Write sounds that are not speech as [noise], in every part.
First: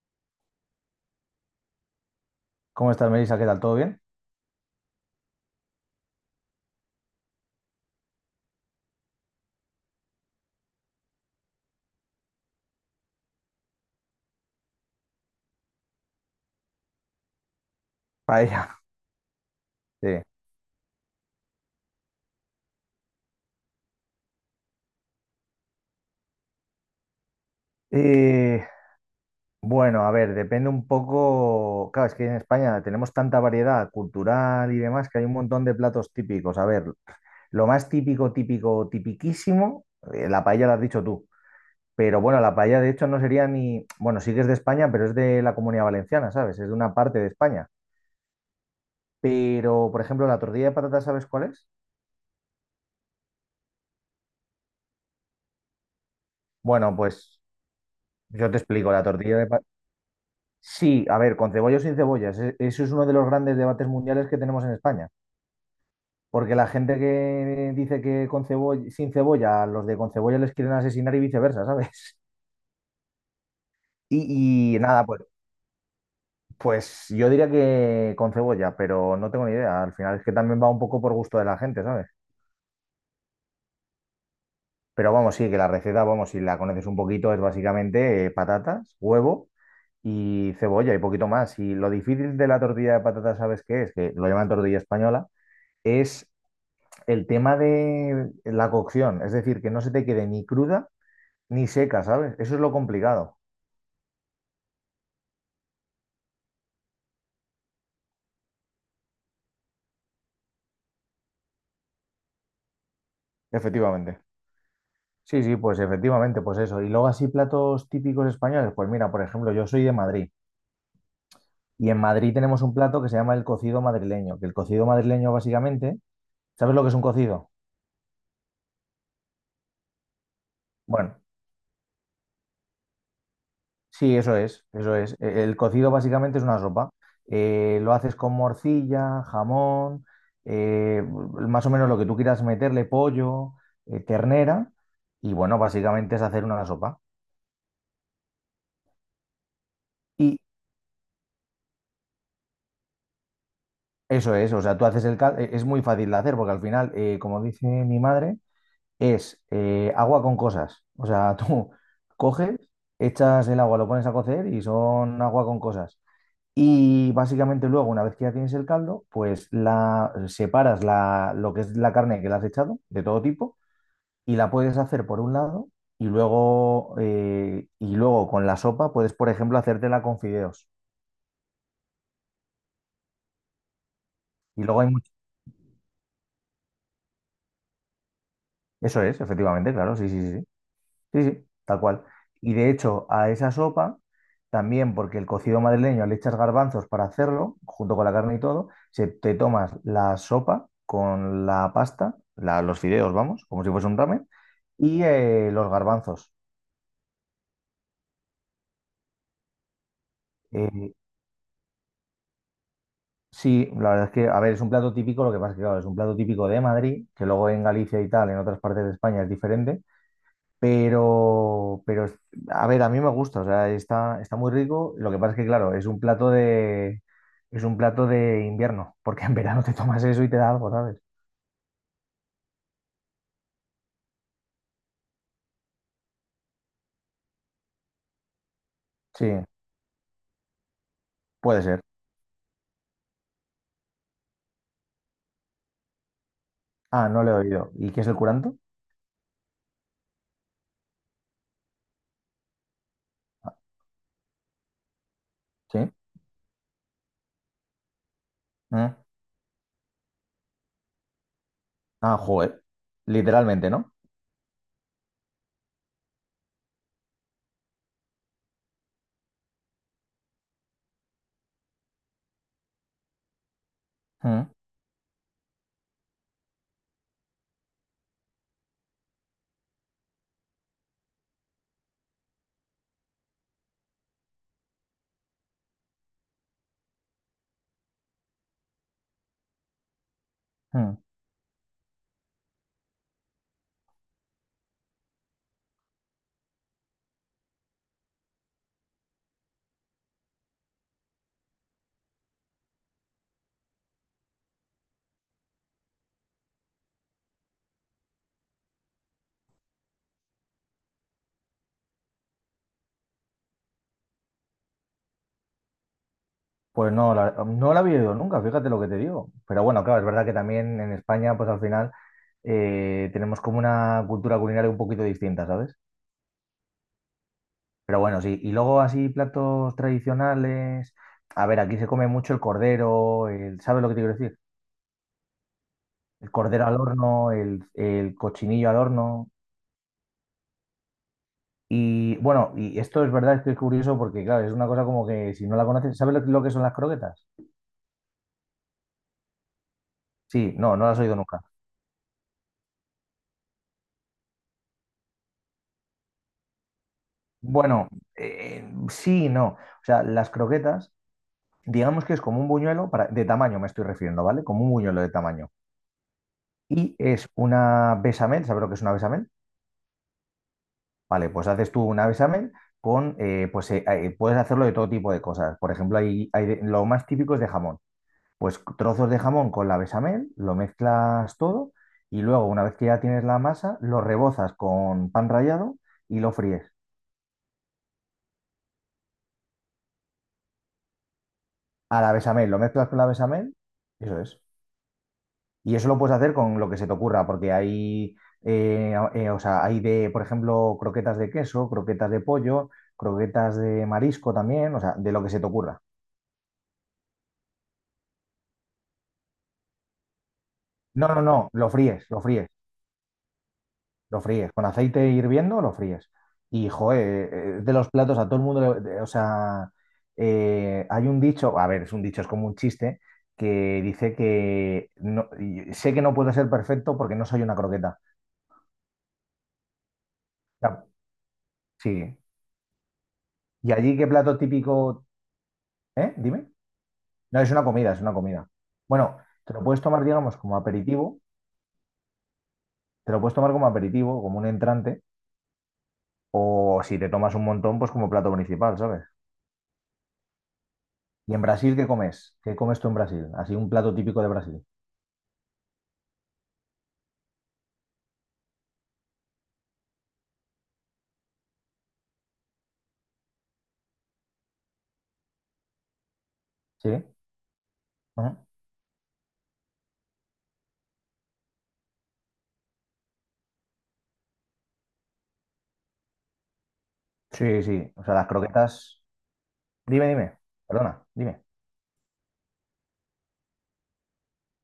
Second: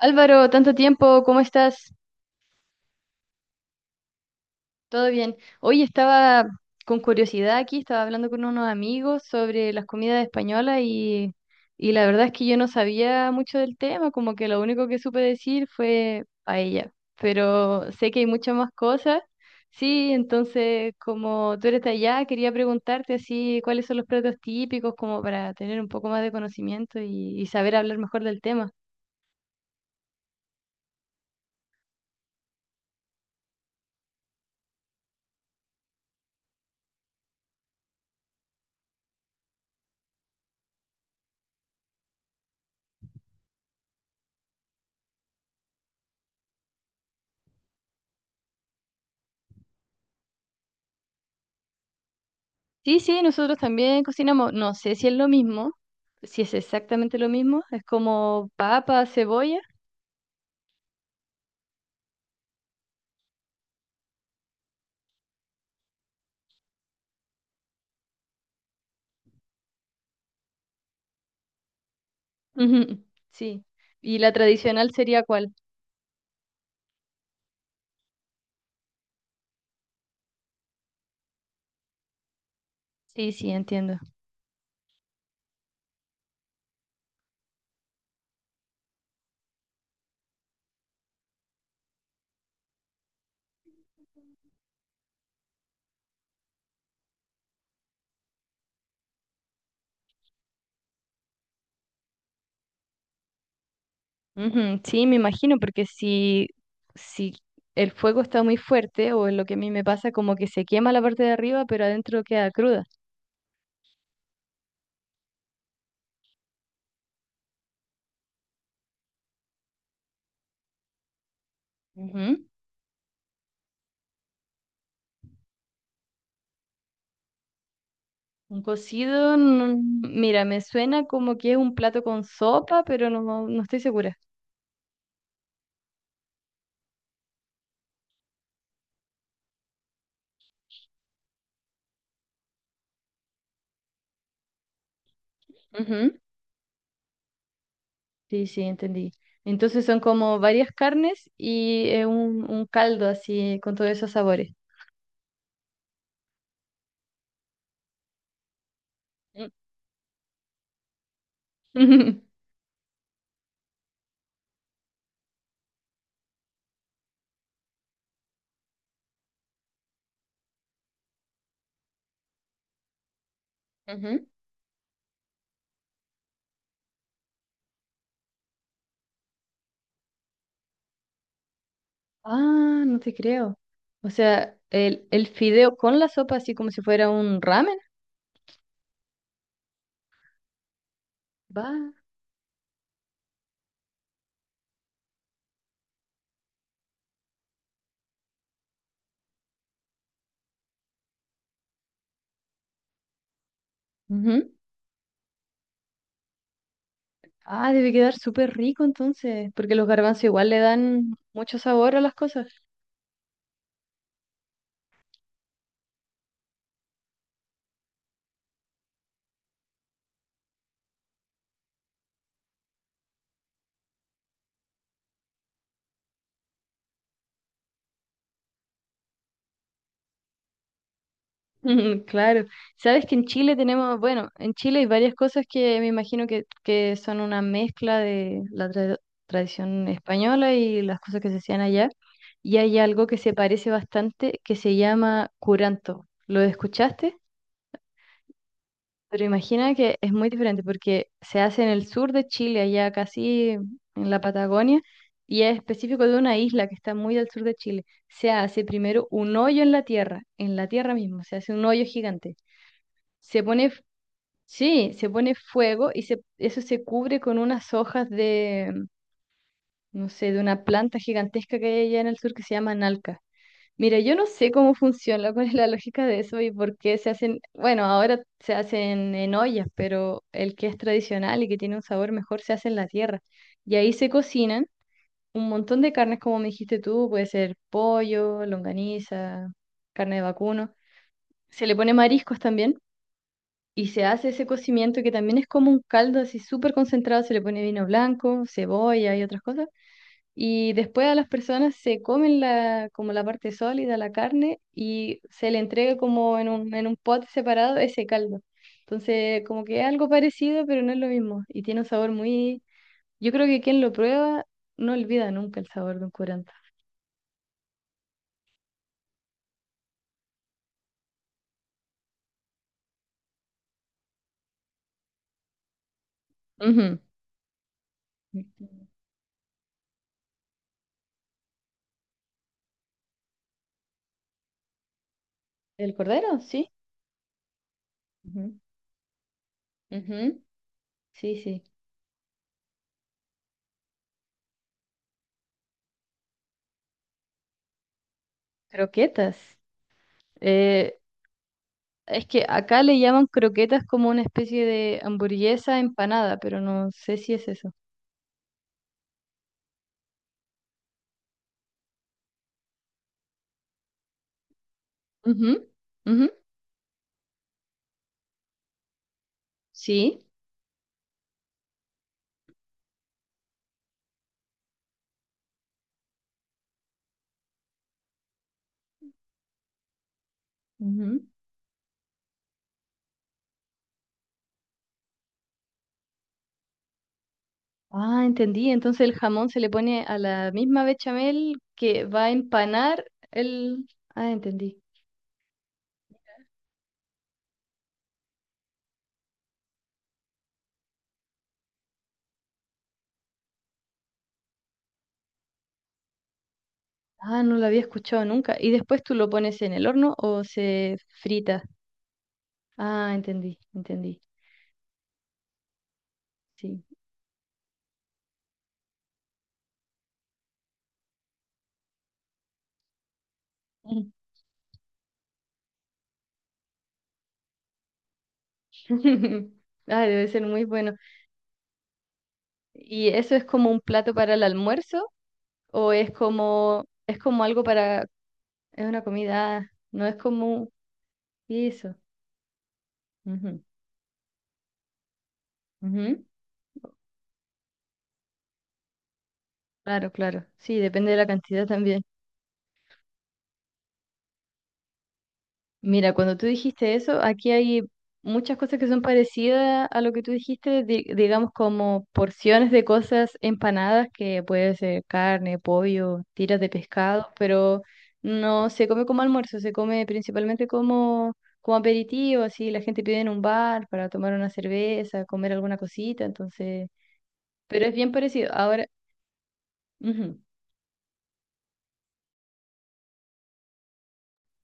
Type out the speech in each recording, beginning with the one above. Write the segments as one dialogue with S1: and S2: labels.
S1: Álvaro, tanto tiempo, ¿cómo estás?
S2: ¿Cómo estás, Melissa? ¿Qué tal? ¿Todo bien?
S1: ¿Todo bien? Hoy estaba con curiosidad aquí, estaba hablando con unos amigos sobre las comidas españolas y la verdad es que yo no sabía mucho del tema, como que lo único que supe decir fue paella, pero sé que hay muchas
S2: Paella.
S1: más
S2: [laughs]
S1: cosas.
S2: Sí.
S1: Sí, entonces como tú eres de allá, quería preguntarte así cuáles son los platos típicos como para tener un poco más de conocimiento y saber hablar mejor del
S2: Y
S1: tema.
S2: bueno, a ver, depende un poco. Claro, es que en España tenemos tanta variedad cultural y demás que hay un montón de platos típicos. A ver, lo más típico, típico, tipiquísimo, la paella la has dicho tú. Pero bueno, la paella de hecho no sería ni. Bueno, sí que es de España, pero es de la Comunidad Valenciana, ¿sabes? Es de una parte de España. Pero, por ejemplo, la tortilla de patatas, ¿sabes cuál es?
S1: Sí, sí, nosotros también cocinamos, no sé si es lo mismo, si es
S2: Bueno,
S1: exactamente lo
S2: pues
S1: mismo, es como
S2: yo te explico. La
S1: papa,
S2: tortilla de,
S1: cebolla.
S2: pa- Sí, a ver, con cebolla o sin cebollas. Eso es uno de los grandes debates mundiales que tenemos en España. Porque la gente que dice que con cebolla, sin cebolla, a los de con cebolla les quieren asesinar y viceversa, [laughs] ¿sabes?
S1: Ujú, sí. ¿Y la
S2: Y
S1: tradicional
S2: nada,
S1: sería
S2: pues,
S1: cuál?
S2: pues yo diría que con cebolla, pero no tengo ni idea. Al final es que también va un poco por gusto de la gente, ¿sabes?
S1: Sí, sí, entiendo.
S2: Pero vamos, sí, que la receta, vamos, si la conoces un poquito, es básicamente patatas, huevo y cebolla y poquito más. Y lo difícil de la tortilla de patatas, ¿sabes qué es? Que lo llaman tortilla española es el tema de la cocción, es decir, que no se te quede ni cruda ni seca, ¿sabes? Eso es lo complicado.
S1: Ujú, sí, me imagino, porque si el fuego está muy fuerte, o es lo que a mí me pasa, como que se quema la parte de arriba, pero adentro queda cruda.
S2: Efectivamente. Sí, sí, pues efectivamente, pues eso. Y luego así platos típicos españoles, pues mira, por ejemplo, yo soy de Madrid y en Madrid
S1: Ujú.
S2: tenemos un plato que se llama el cocido madrileño, que el cocido madrileño básicamente, ¿sabes lo que es un cocido?
S1: Un cocido, mira, me suena
S2: Bueno,
S1: como que es un plato con sopa, pero no, no estoy
S2: sí,
S1: segura.
S2: eso es, eso es. El cocido básicamente es una sopa. Lo haces con morcilla, jamón, eh, más o menos lo que tú quieras meterle, pollo, ternera, y bueno, básicamente es hacer una sopa.
S1: Sí, sí, entendí. Entonces son como
S2: Y
S1: varias carnes y un caldo así con todos esos
S2: eso
S1: sabores.
S2: es, o sea, tú haces el caldo, es muy fácil de hacer porque al final, como dice mi madre, es
S1: Mm.
S2: agua con cosas. O sea, [laughs] tú
S1: [laughs]
S2: coges, echas el agua, lo pones a cocer y son agua con cosas. Y básicamente luego, una vez que ya tienes el caldo, pues la separas lo que es la carne que le has echado, de todo tipo,
S1: Ujú.
S2: y la puedes hacer por un lado, y luego, y luego con la sopa puedes, por ejemplo, hacértela con fideos.
S1: Ah, no te creo. O sea,
S2: Y luego hay
S1: el,
S2: mucho.
S1: el fideo con la sopa así como si fuera un ramen.
S2: Eso es, efectivamente, claro, sí, sí, sí. Sí. Sí, sí.
S1: Va.
S2: Tal cual. Y de hecho, a esa sopa, también porque el cocido madrileño le echas garbanzos para hacerlo, junto con la carne y todo, se, te tomas la sopa con la pasta, los fideos, vamos, como si fuese un ramen,
S1: Ujú.
S2: y los garbanzos.
S1: Ah, debe quedar súper rico entonces, porque los garbanzos igual le
S2: Eh,
S1: dan mucho sabor a las cosas.
S2: sí, la verdad es que, a ver, es un plato típico, lo que pasa es que, claro, es un plato típico de Madrid, que luego en Galicia y tal, en otras partes de España es diferente. Pero, pero, es- a ver, a mí me gusta, o sea, está, está muy rico. Lo que pasa es que, claro, es un plato de, es un plato de invierno, porque en verano te tomas eso y te da algo, ¿sabes?
S1: [laughs] Claro, sabes que en Chile tenemos, bueno, en Chile hay varias cosas que me imagino que son una mezcla de la
S2: Sí,
S1: tradición española y las cosas que se hacían
S2: puede ser.
S1: allá. Y hay algo que se parece bastante que se llama curanto. ¿Lo
S2: Ah,
S1: escuchaste?
S2: no le he oído. ¿Y qué es el curanto?
S1: Pero imagina que es muy diferente porque se hace en el sur de Chile, allá casi en la Patagonia, y es
S2: Sí.
S1: específico de una isla que está muy al sur de Chile. Se hace
S2: Mm.
S1: primero un hoyo en la tierra mismo, se hace un hoyo
S2: Ah,
S1: gigante.
S2: joder.
S1: Se
S2: Literalmente,
S1: pone
S2: ¿no?
S1: Sí, se pone fuego y se, eso se cubre con unas hojas de, no sé, de una planta gigantesca que hay allá en el sur que se llama nalca. Mira, yo no sé
S2: Mm,
S1: cómo funciona, [laughs] cuál es la lógica de eso y por qué se hacen, bueno, ahora se hacen en ollas, pero el que es tradicional y que tiene un sabor mejor se hace en la tierra. Y ahí se cocinan un montón de carnes, como me dijiste tú, puede ser pollo, longaniza, carne de vacuno.
S2: mm.
S1: Se le pone mariscos también y se hace ese cocimiento que también es como un caldo así súper concentrado, se le pone vino blanco, cebolla y otras cosas. Y después a las personas se comen la, como la parte sólida, la carne, y se le entrega como en un pot separado ese caldo. Entonces, como que es algo parecido, pero no es lo mismo. Y tiene un sabor muy... Yo creo que quien lo prueba no olvida nunca el sabor de un curanto.
S2: Pues no, no la había oído nunca, fíjate lo que te digo. Pero bueno, claro, es verdad que también en España, pues al final tenemos como una cultura culinaria un poquito distinta, ¿sabes?
S1: Ujú.
S2: Pero bueno, sí. Y luego así platos tradicionales. A ver, aquí se come mucho el cordero, el, ¿sabes lo que te quiero decir?
S1: ¿El
S2: El
S1: cordero?
S2: cordero
S1: Sí.
S2: al horno, el
S1: Ujú.
S2: cochinillo al horno.
S1: Ujú. Sí, sí.
S2: Y bueno, y esto es verdad, es que es curioso porque, claro, es una cosa como que si no la conoces, ¿sabes lo que son las croquetas?
S1: Croquetas.
S2: Sí, no, no
S1: Eh,
S2: las he oído nunca.
S1: Es que acá le llaman croquetas como una especie de hamburguesa empanada, pero no sé si es eso.
S2: Bueno, sí, y no. O sea, las croquetas, digamos que es como un buñuelo, para, de tamaño me estoy refiriendo, ¿vale? Como un buñuelo de tamaño.
S1: Ujú, ujú,
S2: Y es una bechamel, ¿sabes lo que es una bechamel?
S1: sí.
S2: Vale, pues haces tú un examen con, puedes hacerlo de todo tipo de cosas. Por ejemplo, lo más típico es de jamón. Pues trozos de jamón con la bechamel, lo
S1: Ujú.
S2: mezclas todo y luego, una vez que ya tienes la masa, lo rebozas con pan rallado y lo fríes.
S1: Ah, entendí. Entonces el jamón se le pone a la misma bechamel
S2: A
S1: que
S2: la
S1: va a
S2: bechamel, lo mezclas con
S1: empanar
S2: la bechamel,
S1: el...
S2: eso
S1: Ah,
S2: es.
S1: entendí.
S2: Y eso lo puedes hacer con lo que se te ocurra, porque hay, o sea, hay de, por ejemplo, croquetas de queso, croquetas de pollo, croquetas de marisco también, o sea, de lo que se te ocurra.
S1: Ah, no lo había escuchado nunca. ¿Y después tú lo pones en el horno o se
S2: No, no, no,
S1: frita? Ah, entendí,
S2: lo
S1: entendí.
S2: fríes. Con aceite hirviendo, lo fríes. Y,
S1: Sí.
S2: joder, de los platos a todo el mundo, o sea, hay un dicho, a ver, es un dicho, es como un chiste, que dice que y sé que no puedo ser perfecto porque no soy una croqueta.
S1: [laughs] Ah, debe ser
S2: O
S1: muy
S2: sea,
S1: bueno.
S2: sí.
S1: ¿Y eso es como
S2: ¿Y
S1: un
S2: allí qué
S1: plato para
S2: plato
S1: el
S2: típico?
S1: almuerzo? O
S2: ¿Eh? Dime.
S1: es
S2: No,
S1: como
S2: es una
S1: algo
S2: comida, es
S1: para,
S2: una comida.
S1: es una
S2: Bueno, te lo
S1: comida,
S2: puedes tomar,
S1: no es
S2: digamos, como
S1: como
S2: aperitivo,
S1: eso.
S2: te lo puedes tomar
S1: Ujú,
S2: como aperitivo, como un entrante,
S1: ujú.
S2: o si te tomas un montón, pues como plato principal, ¿sabes?
S1: Claro, claro. Sí, depende de la
S2: ¿Y en
S1: cantidad
S2: Brasil qué
S1: también.
S2: comes? ¿Qué comes tú en Brasil? Así un plato típico de Brasil.
S1: Mira, cuando tú dijiste eso, aquí hay muchas cosas que son parecidas a lo que tú dijiste, digamos como porciones de cosas empanadas, que puede ser carne, pollo, tiras de
S2: ¿Sí?
S1: pescado, pero
S2: Ajá.
S1: no se come como almuerzo, se come principalmente como, como aperitivo, así la gente pide en un bar para tomar una cerveza, comer alguna cosita, entonces,
S2: Sí,
S1: pero
S2: sí.
S1: es
S2: O
S1: bien
S2: sea, las
S1: parecido. Ahora,
S2: croquetas. Dime,
S1: ujú.
S2: dime. Perdona, dime.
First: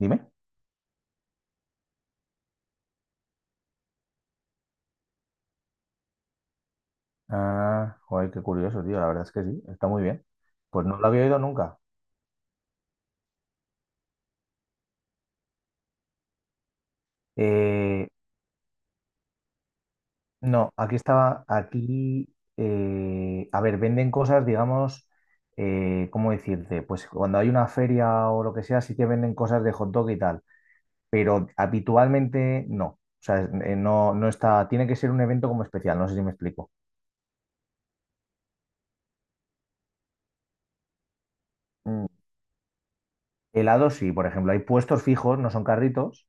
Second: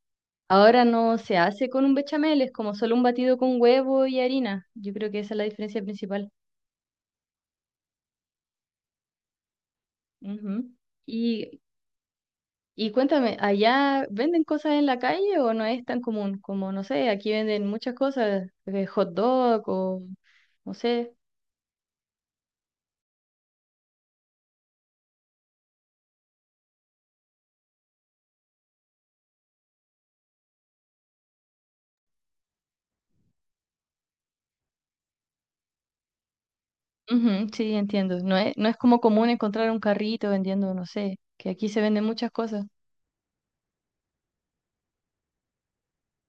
S2: Dime.
S1: Ahora no se hace con un bechamel, es como solo un batido con huevo y harina. Yo creo que esa es la diferencia principal.
S2: Ah, joder, qué curioso, tío. La verdad es que sí, está muy bien.
S1: Ujú.
S2: Pues no lo había oído
S1: Y,
S2: nunca.
S1: y cuéntame, ¿allá venden cosas en la calle o no es tan común? Como, no sé, aquí venden muchas
S2: Eh,
S1: cosas, hot dog o
S2: no,
S1: no sé.
S2: a ver, venden cosas, digamos, ¿cómo decirte? Pues cuando hay una feria o lo que sea, sí que venden cosas de hot dog y tal, pero habitualmente no. O sea, no, no está, tiene que ser un evento como especial, no sé si me explico.
S1: Ujú, sí, entiendo. No es, no es como común encontrar un carrito vendiendo, no sé, que aquí se venden
S2: Mm.
S1: muchas cosas.
S2: Helado sí, por ejemplo, hay puestos fijos, no son carritos,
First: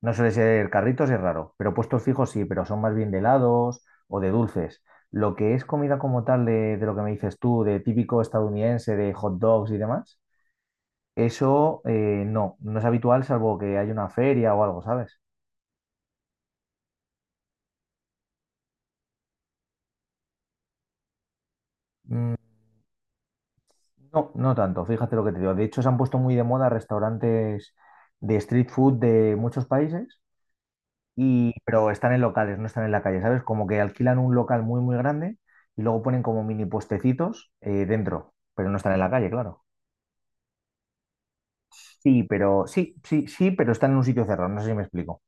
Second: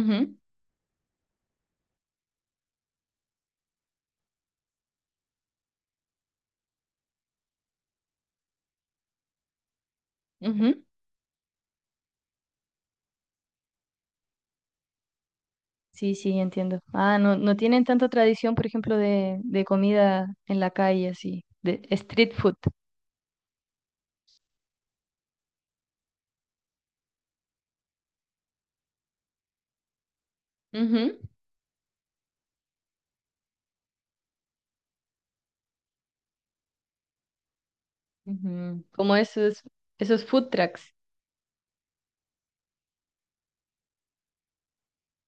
S2: no suele ser carritos, es raro, pero puestos fijos sí, pero son más bien de helados o de dulces. Lo que es comida como tal de lo que me dices tú, de típico estadounidense, de hot dogs y demás,
S1: ujú.
S2: eso no, no es habitual salvo que haya una feria o algo, ¿sabes?
S1: Sí, sí, entiendo. Ah, no, no tienen tanta tradición, por ejemplo, de comida en la calle, así, de street
S2: Mm.
S1: food.
S2: No, no tanto, fíjate lo que te digo. De hecho, se han puesto muy de moda restaurantes de street food de muchos países,
S1: Ujú,
S2: y, pero están en locales, no están en la calle, ¿sabes? Como que alquilan un local muy, muy grande y luego ponen como mini puestecitos dentro, pero no
S1: ujú.
S2: están en la
S1: Como
S2: calle,
S1: esos,
S2: claro.
S1: esos food trucks.
S2: Sí, pero sí, sí, sí, pero están en un sitio cerrado, no sé si me explico.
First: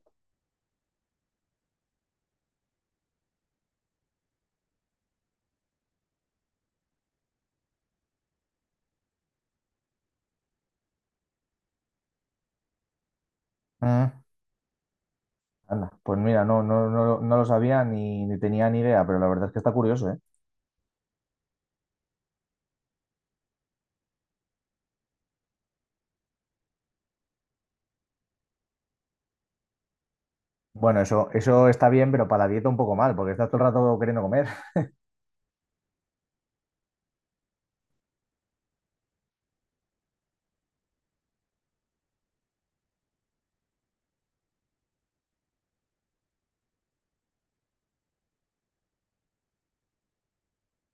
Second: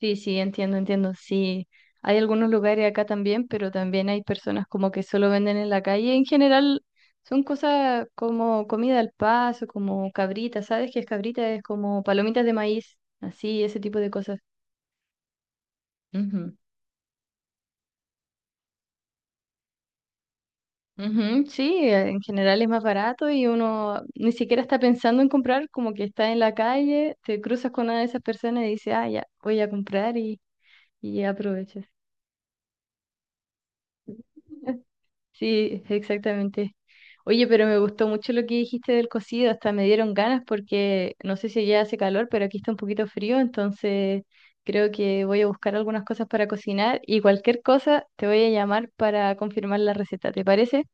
S1: Sí, sí, entiendo, entiendo. Sí, hay algunos lugares acá también, pero también hay personas como que solo venden en la calle. En general son cosas como comida al paso, como cabrita, ¿sabes qué es cabrita? Es como palomitas de maíz, así, ese tipo
S2: Mm.
S1: de cosas.
S2: Anda, pues mira,
S1: Ujú,
S2: no, no, no, no lo sabía ni tenía ni idea, pero la verdad es que está curioso, ¿eh?
S1: ujú, sí, en general es más barato y uno ni siquiera está pensando en comprar, como que está en la calle, te cruzas con una de esas personas y dices, ah, ya, voy a comprar
S2: Bueno,
S1: y
S2: eso
S1: aprovechas.
S2: está bien, pero para la dieta un poco mal, porque estás todo el rato queriendo comer. [laughs]
S1: [laughs] Sí, exactamente. Oye, pero me gustó mucho lo que dijiste del cocido, hasta me dieron ganas porque no sé si ya hace calor, pero aquí está un poquito frío, entonces creo que voy a buscar algunas cosas para cocinar y cualquier cosa te voy a llamar para confirmar la receta, ¿te parece?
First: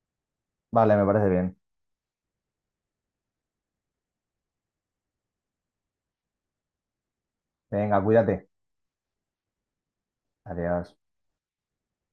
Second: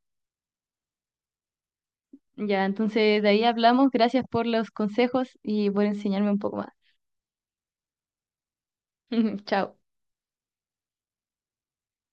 S2: Vale, me parece bien.
S1: Ya, entonces de ahí hablamos. Gracias por los consejos y por enseñarme un poco más.
S2: Venga, cuídate.
S1: [laughs] Chao.
S2: Adiós.